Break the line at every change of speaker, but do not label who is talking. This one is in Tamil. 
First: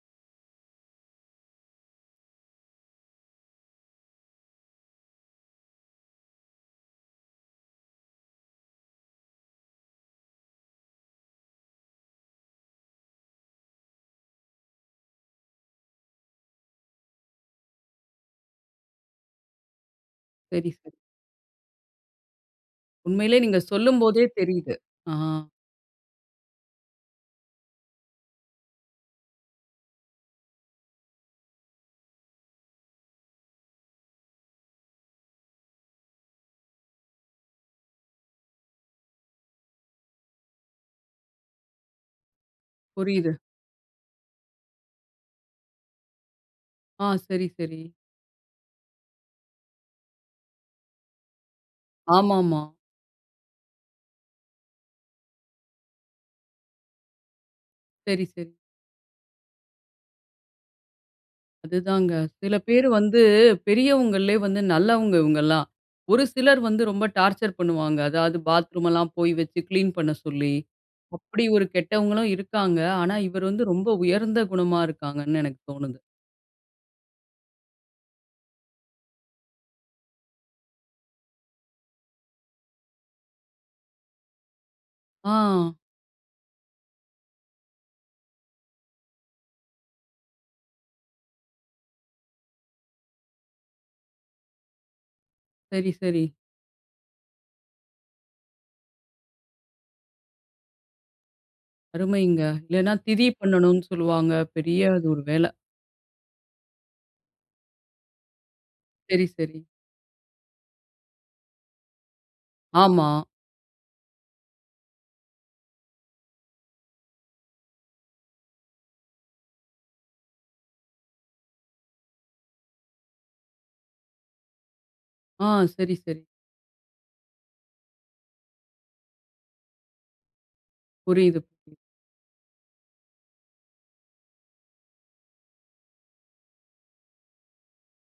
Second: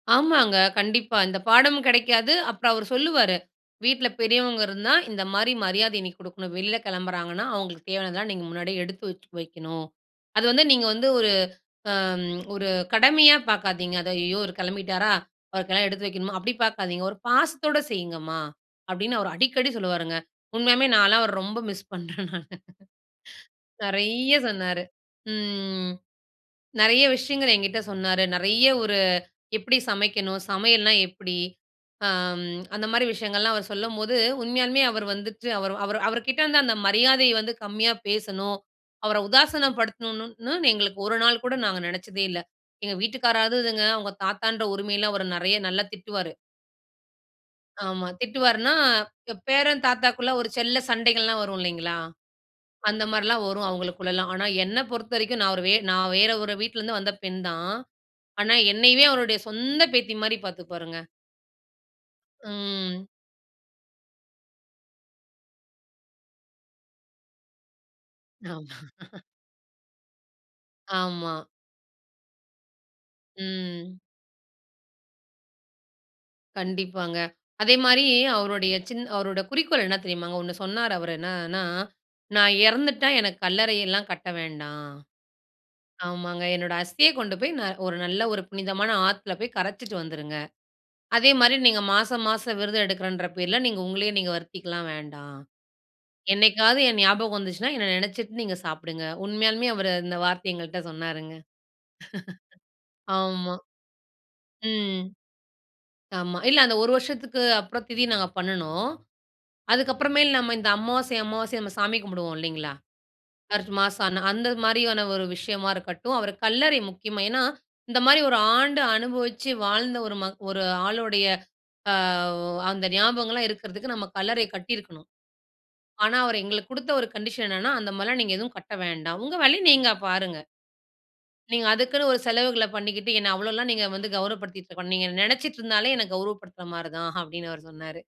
ஆமாங்க! கண்டிப்பா, இந்த பாடமும் கிடைக்காது, அப்புறம் அவரு சொல்லுவாரு, வீட்ல பெரியவங்க இருந்தா, இந்த மாரி மரியாதை நீ குடுக்கணும். வெளில கெளம்புறாங்கன்னா, அவுங்களுக்கு தேவையானதெல்லாம் நீங்க முன்னாடியே எடுத்து வச்சு, வெக்கணும். அது வந்து நீங்க வந்து ஒரு அம் ஒரு கடமையா பார்க்காதீங்க. அது "ஐயய்யோ! இவர் கெளம்பிட்டாரா! அவருக்கெல்லாம் எடுத்து வைக்கணுமா" அப்டி பார்க்காதீங்க. "ஒரு பாசத்தோட செய்யிங்கம்மா" அப்டின்னு அவர் அடிக்கடி சொல்லுவாருங்க.
சரி
உண்மயாமே
சரி.
நான்லா அவர ரொம்ப மிஸ் பண்ணுறேன் நானு.
உண்மயிலேயே நீங்க சொல்லம் போதே
நெறைய
தெரியுது.
சொன்னாரு.
அ, ஆ.
ம். நெறைய விஷயங்கள் என்கிட்ட சொன்னாரு. நெறைய ஒரு எப்டி சமைக்கணும்? சமையல்னா எப்டி? அ, ம். அந்த மாரி விஷயங்கள்லாம் அவர் சொல்லம்போது உண்மயாமே அவரு வந்துட்டு, அவரு அவரு அவருகிட்டே இருந்த அந்த மரியாதைய வந்து கம்மியா பேசணும். அவர உதாசினப்படுத்தணும்னு எங்களுக்கு ஒரு நாள் கூட நாங்க நெனச்சதே இல்ல. எங்க
புரியுது.
வீட்டுக்காராவது இதுங்க, அவங்க தாத்தான்ற உரிமைல அவர நெறைய, நல்லா திட்டுவாரு.
அ, சரி சரி.
ஆமா திட்டுவார்னா. எ, பேரன் தாத்தாக்குள்ள ஒரு செல்ல சண்டைகள்லாம் வரும் இல்லீங்களா?
ஆமாமா.
அந்த மாரில்லாம் வரும் அவங்களுக்குள்லலாம். ஆனா என்ன பொறுத்தவரைக்கும் நான் ஒரு வே நான் வேற ஒரு வீட்ல இருந்து வந்த பெண் தான்,
சரி, சரி.
ஆனா என்னையவே அவருடைய சொந்த பேத்தி மாரி பார்த்துப்பாருங்க.
அதுதாங்க. சில பேரு
ம்.
வந்து பெரியவங்கள்லே வந்து நல்லவங்க இவுங்கல்லாம். ஒரு சிலர் வந்து ரொம்ப டார்ச்சர் பண்ணுவாங்க. அதாவது
ஆமா.
பாத்ரூம் எல்லாம் போய் வைச்சு கிளீன் பண்ண சொல்லி,
ஆமா.
அப்டி ஒரு கெட்டவங்களும் இருக்காங்க. ஆனா இவரு வந்து ரொம்ப
ம்.
உயர்ந்த குணமா இருக்காங்கனு எனக்கு தோணுது.
கண்டிப்பாங்க. அதே மாரி, அவருடைய சின் அவருடைய குறிக்கோள் என்ன தெரியுமாங்க ஒண்ணு சொன்னாரு அவரு. "என்னன்னா நான் இறந்துட்டா எனக்கு கல்லறையெல்லாம் கட்ட வேண்டாம்.
ஆ.
ஆமாங்க என்னோடய அஸ்திய கொண்டு போய் ந ஒரு நல்ல ஒரு புனிதமான ஆத்துல போய் கரைச்சிட்டு வந்துருங்க. அதே மாரி நீங்க மாசம் மாசம் விரதம் எடுக்கறேன்ற பேர்ல, நீங்க உங்களையே நீங்க வருத்திக்கலாம் வேண்டா.
சரி சரி.
என்னைக்காவது என் ஞாபகம் வந்துச்சுனா, என்ன நெனைச்சிட்டு நீங்க சாப்பிடுங்க" உண்மயாலுமே அவர் அந்த வார்த்தை எங்கள்ட்ட சொன்னாருங்க.
அருமைங்க! இல்லன்னா திதி
ஆமா.
பண்ணணுன்னு சொல்லுவாங்க, பெரிய
ம்
அது ஒரு வேல.
ஆமா இல்ல அந்த 1 வருஷத்துக்கு அப்புறம் திதி நாங்க பண்ணுனோம்.
சரி சரி.
அதுக்கப்புறமேல் நம்ம இந்த அமாவாசை அமாவாசை நம்ம சாமி கும்பிடுவோம் இல்லீங்களா?
ஆமா.
சர்ச் மாஸ்சான அந்த மாரியான ஒரு விஷயமா இருக்கட்டும் அவர கல்லறை முக்கியமா ஏன்னா இந்த மாரி ஒரு ஆண்டு, அனுபவிச்சு வாழ்ந்த ஒரு ம ஒரு ஆளுடைய ஆ ஒ அந்த ஞாபகங்கள்லாம் இருக்கறதுக்கு நம்ம கல்லறை கட்டியிருக்கணும்.
அ, சரி,
ஆனா
சரி.
அவரு எங்களுக்கு குடுத்த ஒரு கண்டிஷன் என்னன்னா அந்த மாரில்லாம் நீங்க எதுவும் கட்ட வேண்டாம். உங்க வேலைய, நீங்க பாருங்க.
புரியுது.
நீங்க அதுக்குன்னு ஒரு செலவுகள பண்ணிக்கிட்டு என்ன அவ்ளோலாம் நீங்க வந்து கௌரப்படுத்திக்கிட்டு இருக்க வேணா, நீங்க என்ன நெனைச்சிட்டு இருந்தாலே என்ன கௌரப்படுத்துற மாரி தான். அப்டின்னு அவரு சொன்னாரு.